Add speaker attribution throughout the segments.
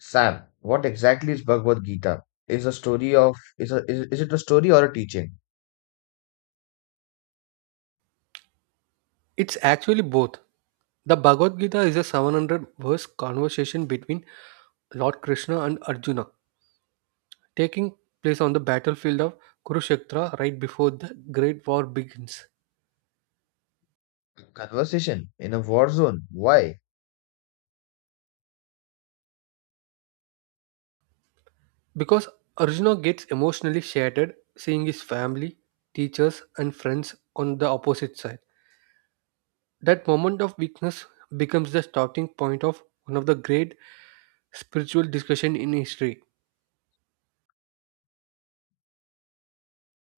Speaker 1: Sam, what exactly is Bhagavad Gita? Is it a story or a teaching?
Speaker 2: It's actually both. The Bhagavad Gita is a 700 verse conversation between Lord Krishna and Arjuna, taking place on the battlefield of Kurukshetra right before the Great War begins.
Speaker 1: Conversation in a war zone. Why?
Speaker 2: Because Arjuna gets emotionally shattered seeing his family, teachers, and friends on the opposite side. That moment of weakness becomes the starting point of one of the great spiritual discussion in history.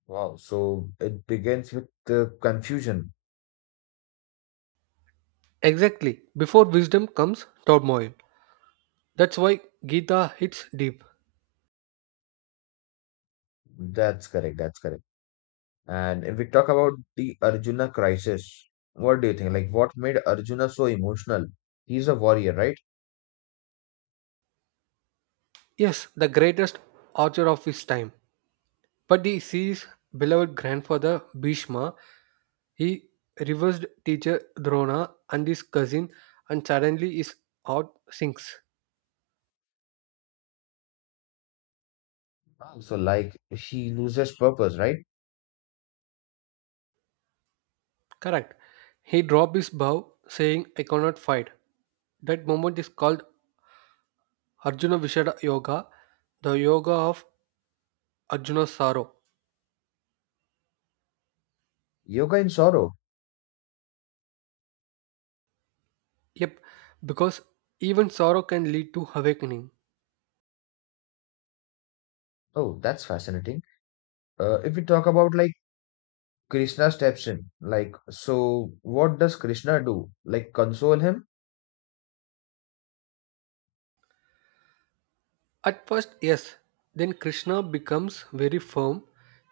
Speaker 1: Wow. So it begins with the confusion.
Speaker 2: Exactly, before wisdom comes turmoil. That's why Gita hits deep.
Speaker 1: That's correct. That's correct. And if we talk about the Arjuna crisis, what do you think? Like, what made Arjuna so emotional? He's a warrior, right?
Speaker 2: Yes, the greatest archer of his time. But he sees beloved grandfather Bhishma, he reversed teacher Drona and his cousin, and suddenly his heart sinks.
Speaker 1: Ah, so, like, he loses purpose, right?
Speaker 2: Correct. He dropped his bow, saying, I cannot fight. That moment is called Arjuna Vishada Yoga, the yoga of Arjuna's sorrow.
Speaker 1: Yoga in sorrow.
Speaker 2: Yep, because even sorrow can lead to awakening.
Speaker 1: Oh, that's fascinating. If we talk about like Krishna steps in. Like, so what does Krishna do? Like, console him?
Speaker 2: At first, yes. Then Krishna becomes very firm.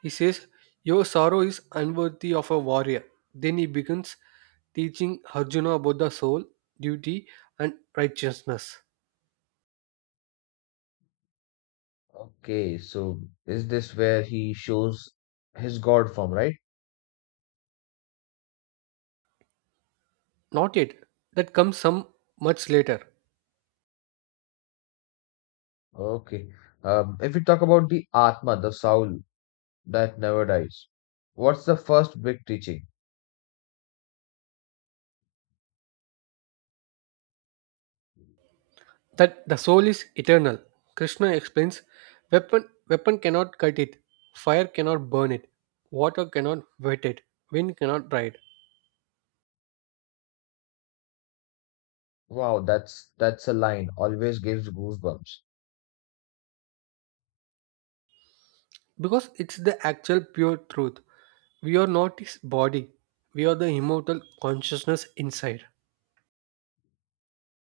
Speaker 2: He says, Your sorrow is unworthy of a warrior. Then he begins teaching Arjuna about the soul, duty, and righteousness.
Speaker 1: Okay, so is this where he shows his God form, right?
Speaker 2: Not yet. That comes some much later.
Speaker 1: Okay. If we talk about the Atma, the soul that never dies, what's the first big teaching?
Speaker 2: That the soul is eternal. Krishna explains weapon cannot cut it, fire cannot burn it, water cannot wet it, wind cannot dry it.
Speaker 1: Wow, that's a line always gives goosebumps.
Speaker 2: Because it's the actual pure truth. We are not his body, we are the immortal consciousness inside.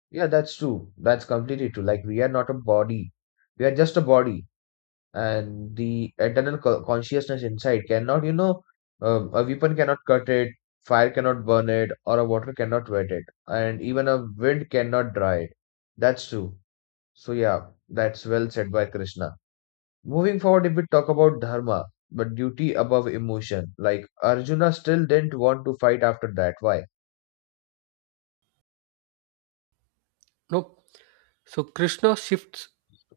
Speaker 1: Yeah, that's true. That's completely true. Like we are not a body. We are just a body, and the eternal consciousness inside cannot, a weapon cannot cut it, fire cannot burn it, or a water cannot wet it, and even a wind cannot dry it. That's true. So yeah, that's well said by Krishna. Moving forward, if we talk about dharma, but duty above emotion, like Arjuna still didn't want to fight after that, why?
Speaker 2: No, so Krishna shifts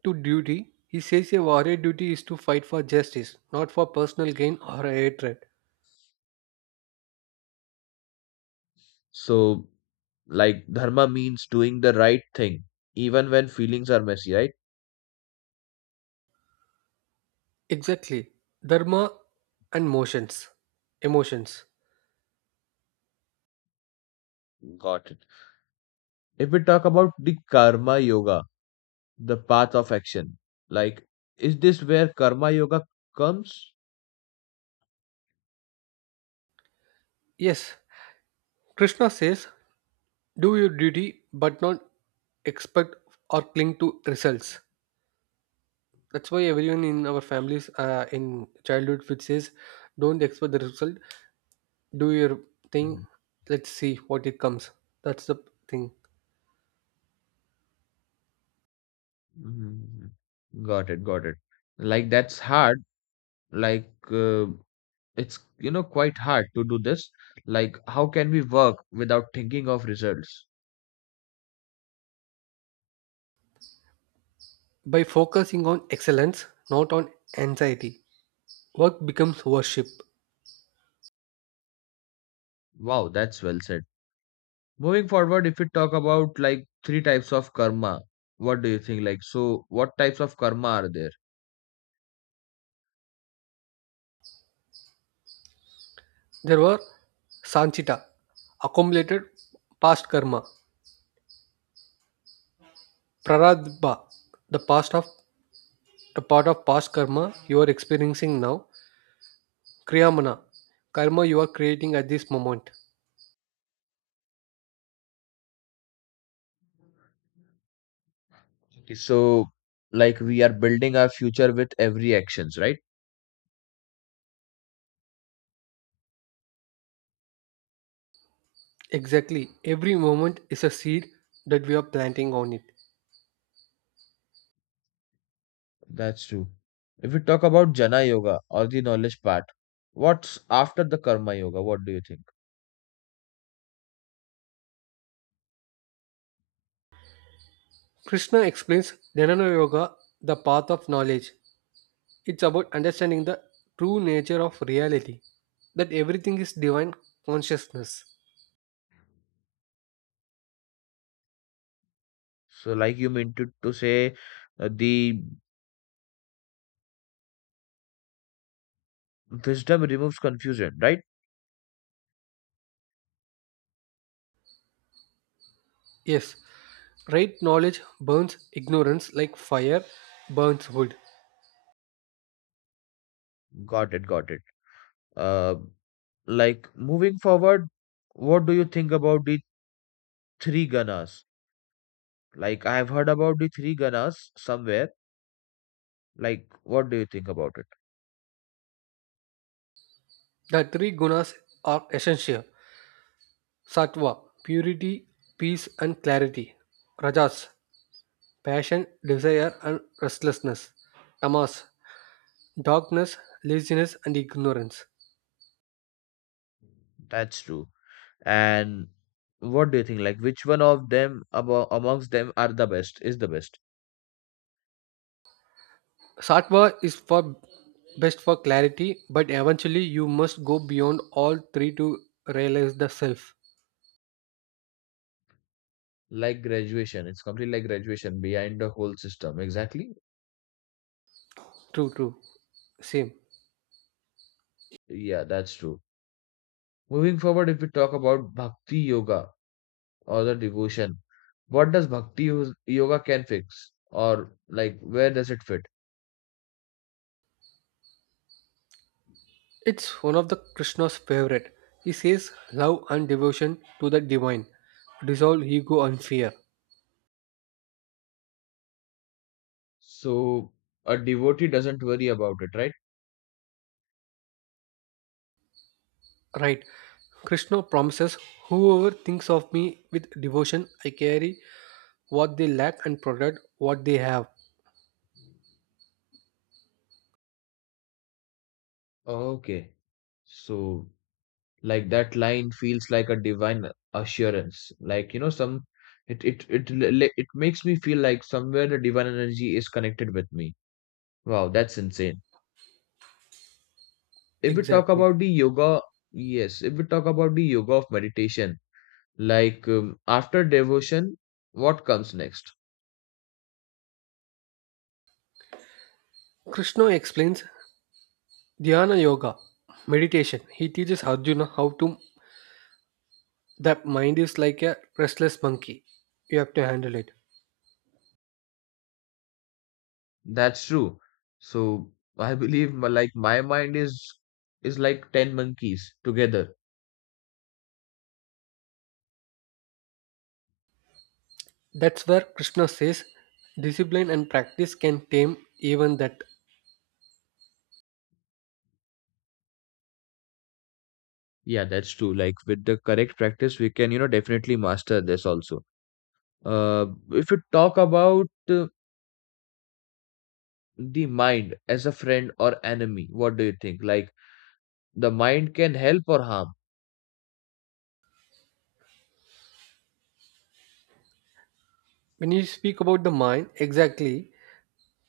Speaker 2: to duty. He says a warrior duty is to fight for justice, not for personal gain or hatred.
Speaker 1: So like dharma means doing the right thing even when feelings are messy, right?
Speaker 2: Exactly, dharma and motions emotions.
Speaker 1: Got it. If we talk about the karma yoga, the path of action. Like, is this where karma yoga comes?
Speaker 2: Yes, Krishna says do your duty but not expect or cling to results. That's why everyone in our families, in childhood which says, don't expect the result, do your thing,
Speaker 1: Mhm,
Speaker 2: let's see what it comes. That's the thing.
Speaker 1: mhm, mhm. Got it, got it. Like that's hard. Like it's, you know, quite hard to do this. Like how can we work without thinking of results?
Speaker 2: By focusing on excellence, not on anxiety, work becomes worship.
Speaker 1: Wow, that's well said. Moving forward, if we talk about like three types of karma, what do you think? Like so, what types of karma are there?
Speaker 2: There were sanchita, accumulated past karma, praradba, the past of the part of past karma you are experiencing now, kriyamana, karma you are creating at this moment.
Speaker 1: Okay, so like we are building our future with every actions, right?
Speaker 2: Exactly, every moment is a seed that we are planting on it.
Speaker 1: That's true. If we talk about Jana Yoga or the knowledge part, what's after the Karma Yoga? What do you think?
Speaker 2: Krishna explains dhyana yoga, the path of knowledge. It's about understanding the true nature of reality, that everything is divine consciousness.
Speaker 1: So, like you meant to say, the wisdom removes confusion, right?
Speaker 2: Yes, right knowledge burns ignorance like fire burns wood.
Speaker 1: Got it, got it. Uh, like moving forward, what do you think about the three Ganas? Like, I have heard about the three Ganas somewhere. Like, what do you think about it?
Speaker 2: The three gunas are essential: sattva, purity, peace, and clarity. Rajas, passion, desire, and restlessness. Tamas, darkness, laziness, and ignorance.
Speaker 1: That's true. And what do you think? Like, which one of them abo amongst them are the best? Is the best?
Speaker 2: Sattva is for best for clarity, but eventually you must go beyond all three to realize the self.
Speaker 1: Like graduation, it's completely like graduation behind the whole system. Exactly.
Speaker 2: True, true. Same.
Speaker 1: Yeah, that's true. Moving forward, if we talk about bhakti yoga or the devotion, what does bhakti yoga can fix or like where does it fit?
Speaker 2: It's one of the Krishna's favorite. He says love and devotion to the divine. Dissolve ego and fear.
Speaker 1: So a devotee doesn't worry about it, right?
Speaker 2: Right. Krishna promises whoever thinks of me with devotion, I carry what they lack and protect what they have.
Speaker 1: Okay. So like that line feels like a divine assurance. Like, you know, some it makes me feel like somewhere the divine energy is connected with me. Wow, that's insane. If we talk
Speaker 2: Exactly.
Speaker 1: about the yoga, yes, if we talk about the yoga of meditation, like after devotion, what comes next?
Speaker 2: Krishna explains Dhyana Yoga, meditation. He teaches Arjuna how to. The mind is like a restless monkey. You have to handle it.
Speaker 1: That's true. So I believe my, like my mind is like 10 monkeys together.
Speaker 2: That's where Krishna says discipline and practice can tame even that.
Speaker 1: Yeah, that's true. Like with the correct practice, we can, you know, definitely master this also. If you talk about the mind as a friend or enemy, what do you think? Like the mind can help or harm?
Speaker 2: When you speak about the mind, exactly,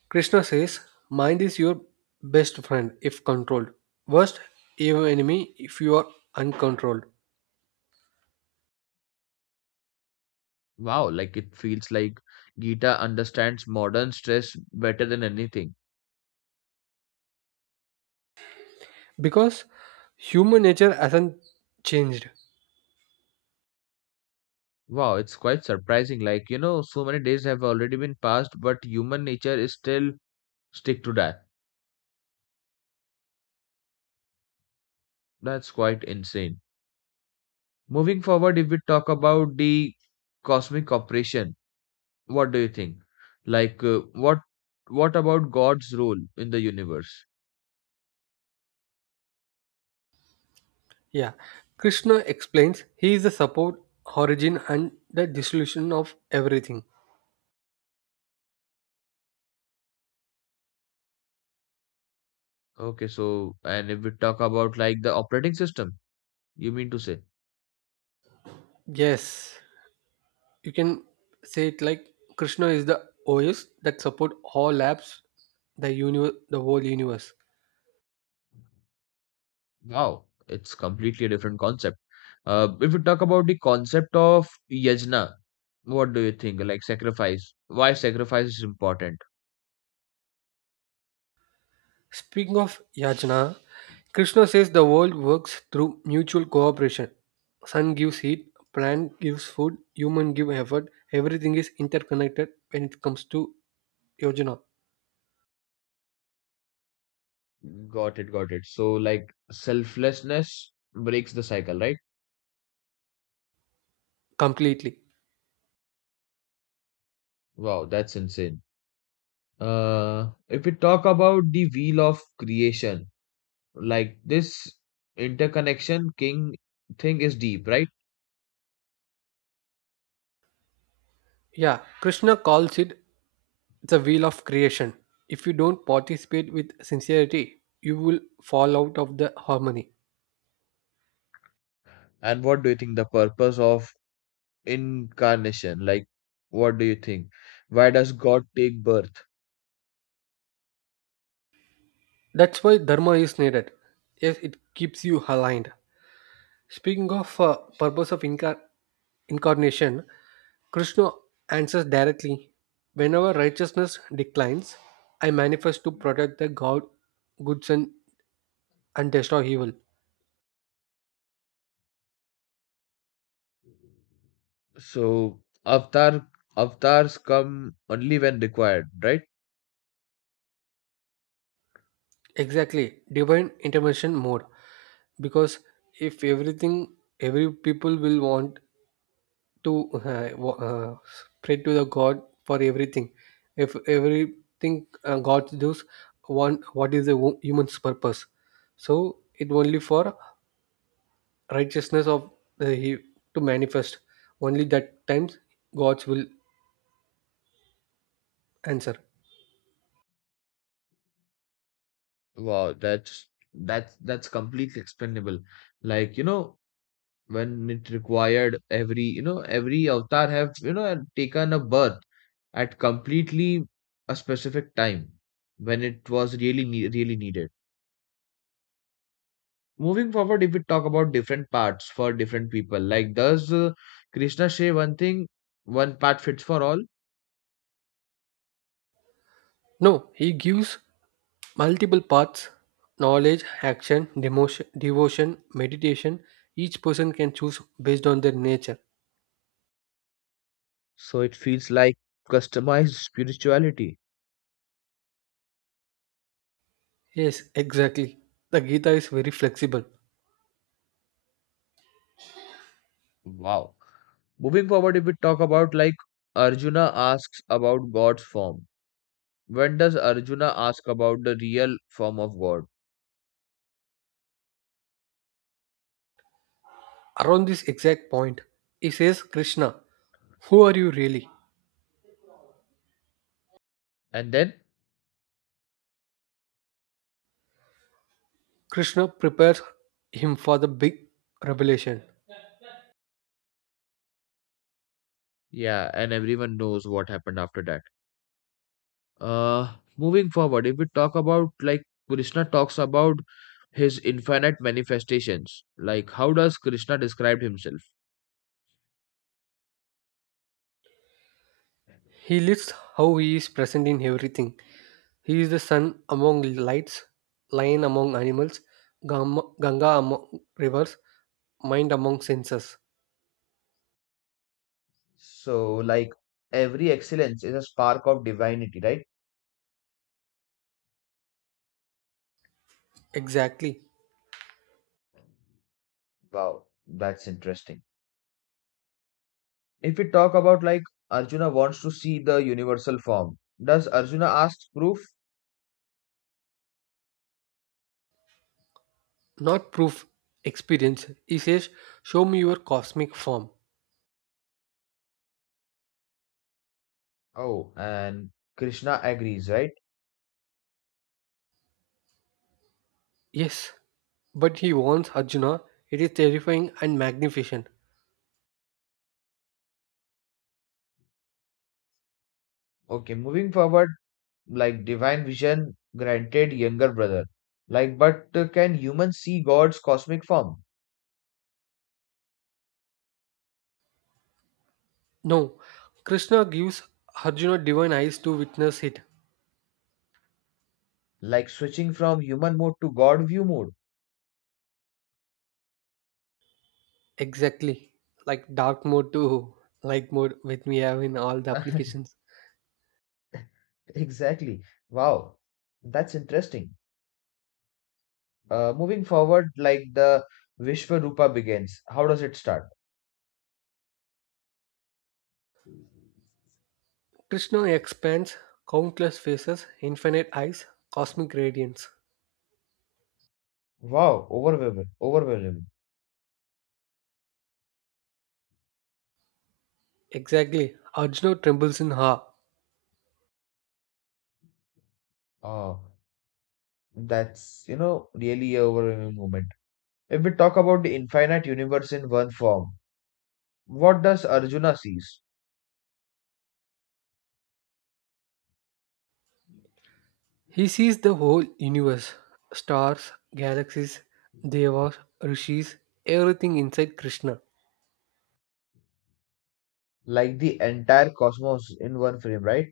Speaker 2: Krishna says mind is your best friend if controlled. Worst even enemy if you are uncontrolled.
Speaker 1: Wow, like it feels like Gita understands modern stress better than anything.
Speaker 2: Because human nature hasn't changed.
Speaker 1: Wow, it's quite surprising. Like, you know, so many days have already been passed, but human nature is still stick to that. That's quite insane. Moving forward, if we talk about the cosmic operation, what do you think? Like, what about God's role in the universe?
Speaker 2: Yeah. Krishna explains he is the support, origin, and the dissolution of everything.
Speaker 1: Okay, so and if we talk about like the operating system, you mean to say?
Speaker 2: Yes, you can say it like Krishna is the OS that support all apps, the universe, the whole universe.
Speaker 1: Wow, it's completely different concept. If we talk about the concept of yajna, what do you think? Like sacrifice. Why sacrifice is important?
Speaker 2: Speaking of yajna, Krishna says the world works through mutual cooperation. Sun gives heat, plant gives food, human give effort. Everything is interconnected when it comes to yojana.
Speaker 1: Got it, got it. So like selflessness breaks the cycle, right?
Speaker 2: Completely.
Speaker 1: Wow, that's insane. If we talk about the wheel of creation, like this interconnection king thing is deep, right?
Speaker 2: Yeah, Krishna calls it the wheel of creation. If you don't participate with sincerity, you will fall out of the harmony.
Speaker 1: And what do you think the purpose of incarnation, like what do you think, why does God take birth?
Speaker 2: That's why dharma is needed. Yes, it keeps you aligned. Speaking of purpose of incarnation, Krishna answers directly. Whenever righteousness declines, I manifest to protect the God, goods, and destroy evil.
Speaker 1: So avatar, avatars come only when required, right?
Speaker 2: Exactly, divine intervention mode. Because if everything, every people will want to pray to the god for everything. If everything god does one, what is the wo- human's purpose? So it only for righteousness of he to manifest only that times, god's will answer.
Speaker 1: Wow, that's completely explainable. Like, you know, when it required, every, you know, every avatar have, you know, taken a birth at completely a specific time when it was really really needed. Moving forward, if we talk about different parts for different people, like does Krishna say one thing, one part fits for all?
Speaker 2: No, he gives multiple paths: knowledge, action, devotion, meditation. Each person can choose based on their nature.
Speaker 1: So it feels like customized spirituality.
Speaker 2: Yes, exactly, the Gita is very flexible.
Speaker 1: Wow. Moving forward, if we talk about like Arjuna asks about God's form, when does Arjuna ask about the real form of God?
Speaker 2: Around this exact point, he says, Krishna, who are you really?
Speaker 1: And then?
Speaker 2: Krishna prepares him for the big revelation.
Speaker 1: Yeah, and everyone knows what happened after that. Moving forward, if we talk about like Krishna talks about his infinite manifestations, like how does Krishna describe himself?
Speaker 2: He lists how he is present in everything. He is the sun among lights, lion among animals, Ganga among rivers, mind among senses.
Speaker 1: So, like every excellence is a spark of divinity, right?
Speaker 2: Exactly.
Speaker 1: Wow, that's interesting. If we talk about like Arjuna wants to see the universal form, does Arjuna ask proof?
Speaker 2: Not proof, experience. He says, Show me your cosmic form.
Speaker 1: Oh, and Krishna agrees, right?
Speaker 2: Yes. But he warns Arjuna, it is terrifying and magnificent.
Speaker 1: Okay, moving forward, like divine vision granted younger brother, like but can humans see God's cosmic form?
Speaker 2: No, Krishna gives Arjuna divine eyes to witness it.
Speaker 1: Like switching from human mode to God view mode.
Speaker 2: Exactly. Like dark mode to light mode, which we have in all the applications.
Speaker 1: Exactly. Wow, that's interesting. Moving forward, like the vishvarupa begins, how does it start?
Speaker 2: Krishna expands countless faces, infinite eyes, cosmic radiance.
Speaker 1: Wow, overwhelming, overwhelming.
Speaker 2: Exactly. Arjuna trembles in awe.
Speaker 1: Oh, that's, you know, really a overwhelming moment. If we talk about the infinite universe in one form, what does Arjuna sees?
Speaker 2: He sees the whole universe: stars, galaxies, devas, rishis, everything inside Krishna.
Speaker 1: Like the entire cosmos in one frame, right?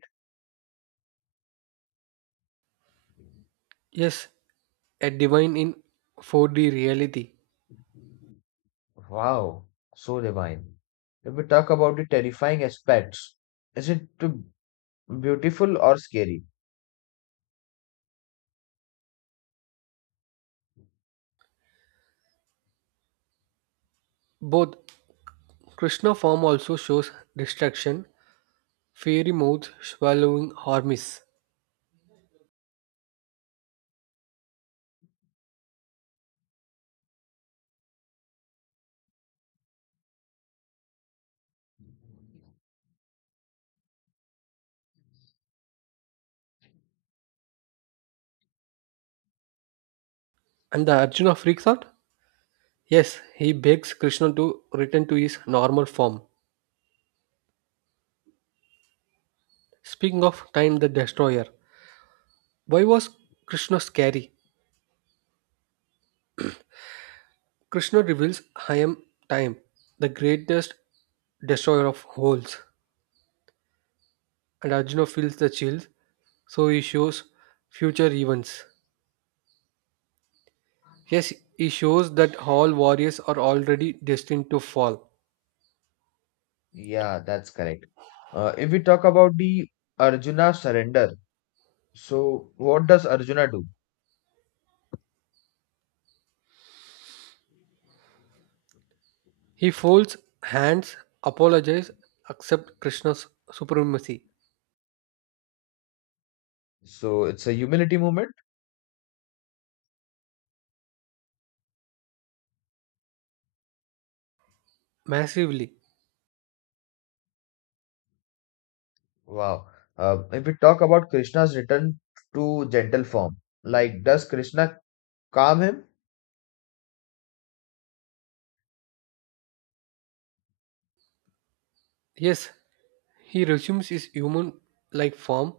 Speaker 2: Yes, a divine in 4D reality.
Speaker 1: Wow, so divine. If we talk about the terrifying aspects, is it too beautiful or scary?
Speaker 2: Both Krishna form also shows distraction, fiery mouth, swallowing armies. And the Arjuna freaks out? Yes, he begs Krishna to return to his normal form. Speaking of Time the Destroyer, why was Krishna scary? Krishna reveals I am Time, the greatest destroyer of holes. And Arjuna feels the chills, so he shows future events. Yes, he shows that all warriors are already destined to fall.
Speaker 1: Yeah, that's correct. If we talk about the Arjuna surrender, so what does Arjuna do?
Speaker 2: He folds hands, apologizes, accepts Krishna's supremacy
Speaker 1: So it's a humility movement.
Speaker 2: massively.
Speaker 1: Wow. If we talk about Krishna's return to gentle form, like does Krishna calm him?
Speaker 2: Yes, he resumes his human like form.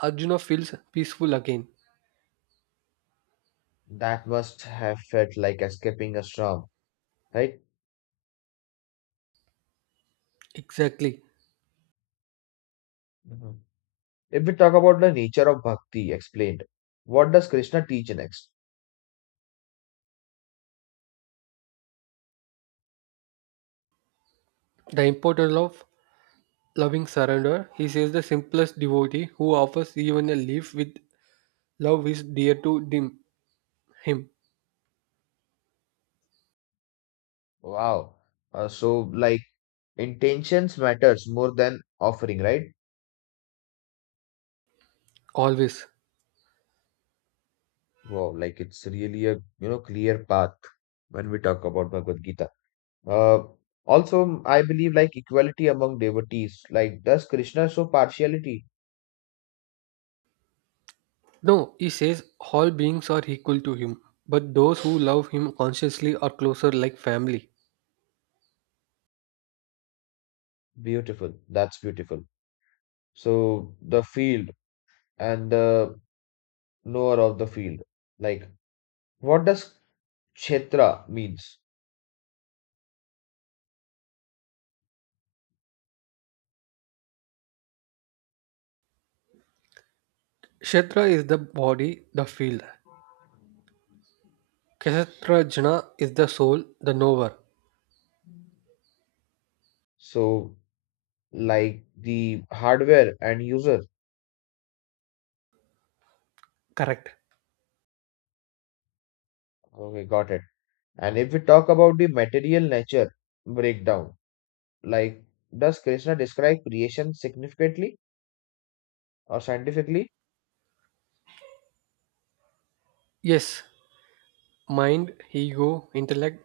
Speaker 2: Arjuna feels peaceful again.
Speaker 1: That must have felt like escaping a storm, right?
Speaker 2: Exactly.
Speaker 1: Mhm. If we talk about the nature of bhakti explained, what does Krishna teach next?
Speaker 2: The importance of loving surrender. He says the simplest devotee who offers even a leaf with love is dear to him.
Speaker 1: Wow. So like intentions matters more than offering, right?
Speaker 2: Always.
Speaker 1: Wow, like it's really a, you know, clear path when we talk about Bhagavad Gita. Uh, Also, I believe like equality among devotees. Like, does Krishna show partiality?
Speaker 2: No, he says all beings are equal to him, but those who love him consciously are closer like family.
Speaker 1: Beautiful. That's beautiful. So the field and the knower of the field. Like, what does kshetra means?
Speaker 2: Kshetra is the body, the field. Kshetra jna is the soul, the knower.
Speaker 1: So like the hardware and user.
Speaker 2: Correct.
Speaker 1: Okay, got it. And if we talk about the material nature breakdown, like does Krishna describe creation significantly or scientifically?
Speaker 2: Yes, mind, ego, intellect,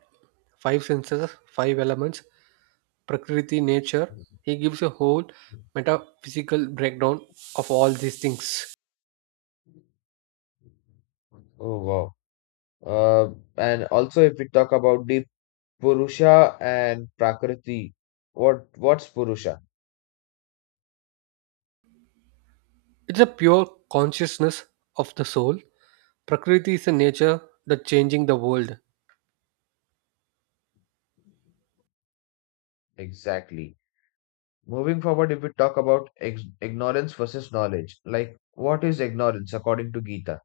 Speaker 2: five senses, five elements, Prakriti, nature. He gives a whole metaphysical breakdown of all these things.
Speaker 1: Oh wow. Uh, and also if we talk about the Purusha and Prakriti, what's Purusha
Speaker 2: It's a pure consciousness of the soul. Prakriti is a nature that changing the world.
Speaker 1: exactly? Moving forward, if we talk about ex ignorance versus knowledge, like what is ignorance according to Gita,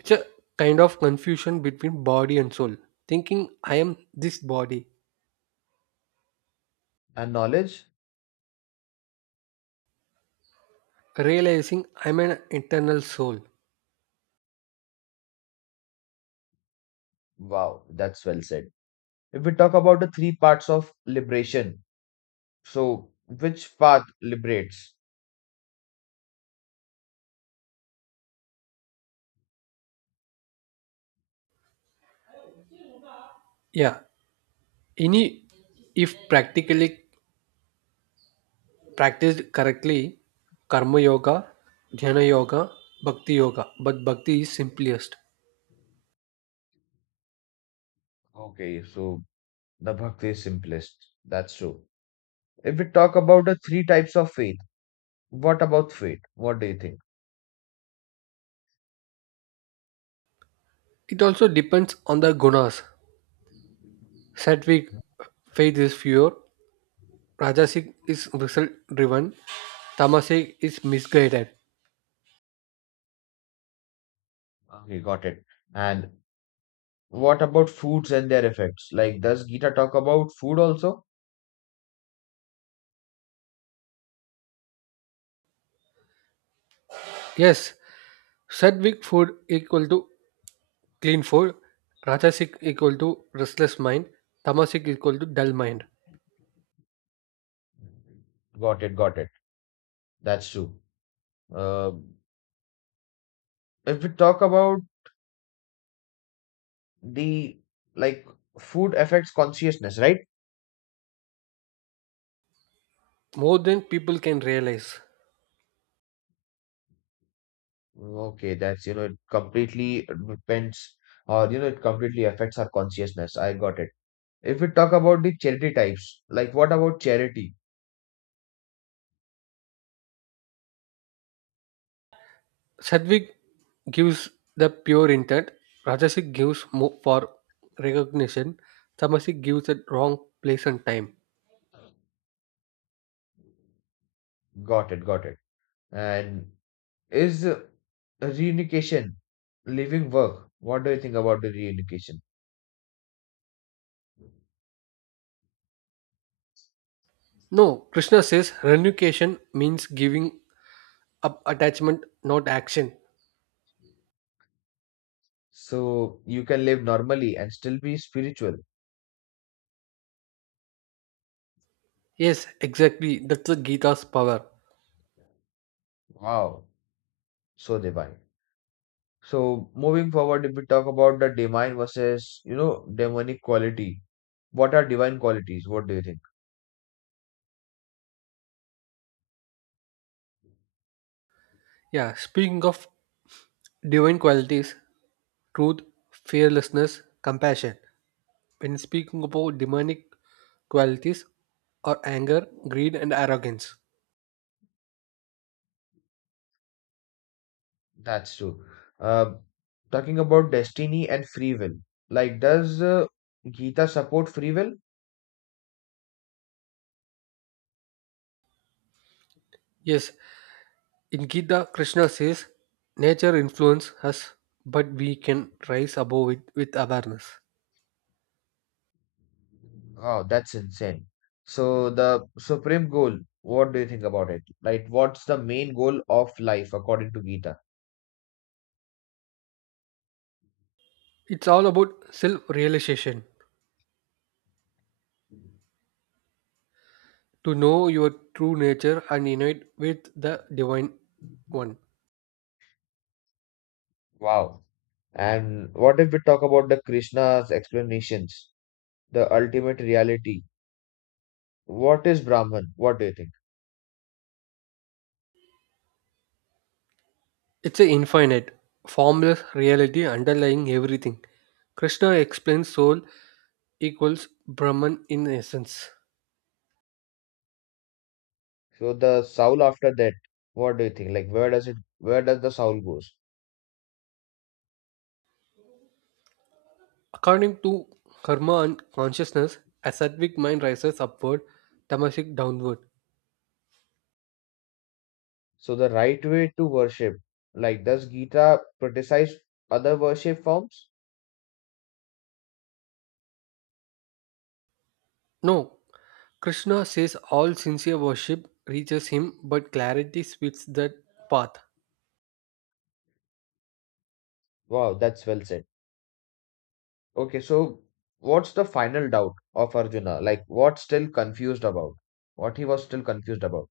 Speaker 2: It's a kind of confusion between body and soul. Thinking I am this body,
Speaker 1: and knowledge?
Speaker 2: realizing I'm an internal soul.
Speaker 1: Wow, that's well said. If we talk about the three parts of liberation, so which path liberates?
Speaker 2: Yeah, any if practically practiced correctly, karma yoga, jnana yoga, bhakti yoga, but bhakti is simplest.
Speaker 1: Okay, so the bhakti is simplest. That's true. If we talk about the three types of faith, what about faith? What do you think?
Speaker 2: It also depends on the gunas. Sattvic faith is pure, rajasic is result driven, tamasic is misguided.
Speaker 1: Okay, got it. And what about foods and their effects? Like, does Gita talk about food also?
Speaker 2: Yes, sattvic food equal to clean food, rajasic equal to restless mind, tamasic equal to dull mind.
Speaker 1: Got it, got it. That's true. Uh, if we talk about the like food affects consciousness, right?
Speaker 2: More than people can realize.
Speaker 1: Okay, that's, you know, it completely depends or, you know, it completely affects our consciousness. I got it. If we talk about the charity types, like what about charity?
Speaker 2: Sadvik gives the pure intent, Rajasic gives more for recognition, Tamasic gives at wrong place and time.
Speaker 1: Got it, got it. And is reunification, living work, what do you think about the reunification?
Speaker 2: No, Krishna says renunciation means giving up attachment, not action.
Speaker 1: So you can live normally and still be spiritual.
Speaker 2: Yes, exactly. That's the Gita's power.
Speaker 1: Wow, so divine. So moving forward, if we talk about the divine versus, you know, demonic quality, what are divine qualities? What do you think?
Speaker 2: Yeah, speaking of divine qualities, truth, fearlessness, compassion. When speaking about demonic qualities, or anger, greed, and arrogance.
Speaker 1: That's true. Uh, Talking about destiny and free will, like does Gita support free will?
Speaker 2: Yes, in Gita, Krishna says, Nature influences us, but we can rise above it with awareness.
Speaker 1: Oh, that's insane. So the supreme goal, what do you think about it? Like, what's the main goal of life according to Gita?
Speaker 2: It's all about self realization, to know your true nature and unite with the Divine One.
Speaker 1: Wow. And what if we talk about the Krishna's explanations, the ultimate reality? What is Brahman? What do you think?
Speaker 2: It's an infinite, formless reality underlying everything. Krishna explains soul equals Brahman in essence.
Speaker 1: So the soul after that, what do you think? Like, where does the soul goes?
Speaker 2: According to karma and consciousness, a sattvic mind rises upward, tamasic downward.
Speaker 1: So the right way to worship, like does Gita criticize other worship forms?
Speaker 2: No, Krishna says all sincere worship reaches him, but clarity splits that path.
Speaker 1: Wow, that's well said. Okay, so what's the final doubt of Arjuna? Like what's still confused about? What he was still confused about?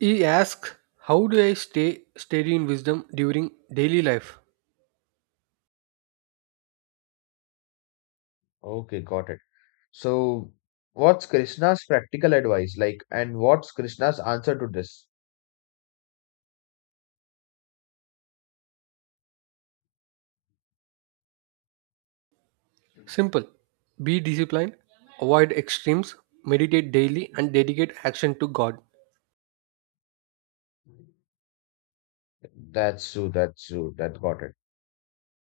Speaker 2: He asks, How do I stay steady in wisdom during daily life?
Speaker 1: Okay, got it. So what's Krishna's practical advice like, and what's Krishna's answer to this?
Speaker 2: Simple. Be disciplined, avoid extremes, meditate daily, and dedicate action to God.
Speaker 1: That's true, that got it.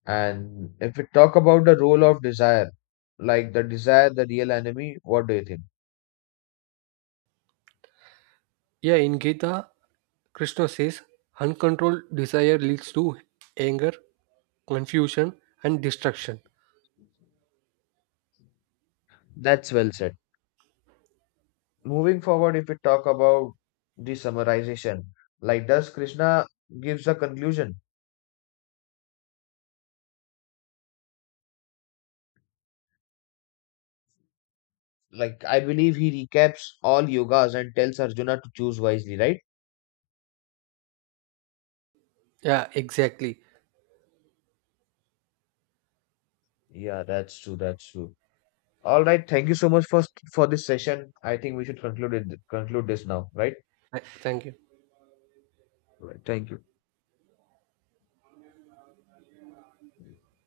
Speaker 1: And if we talk about the role of desire, like the desire, the real enemy, what do you think?
Speaker 2: Yeah, in Gita, Krishna says, Uncontrolled desire leads to anger, confusion, and destruction.
Speaker 1: That's well said. Moving forward, if we talk about the summarization, like does Krishna gives a conclusion? Like I believe he recaps all yogas and tells Arjuna to choose wisely, right?
Speaker 2: Yeah, exactly.
Speaker 1: Yeah, that's true. That's true. All right. Thank you so much for this session. I think we should conclude conclude this now, right?
Speaker 2: Thank you.
Speaker 1: Right. Thank you.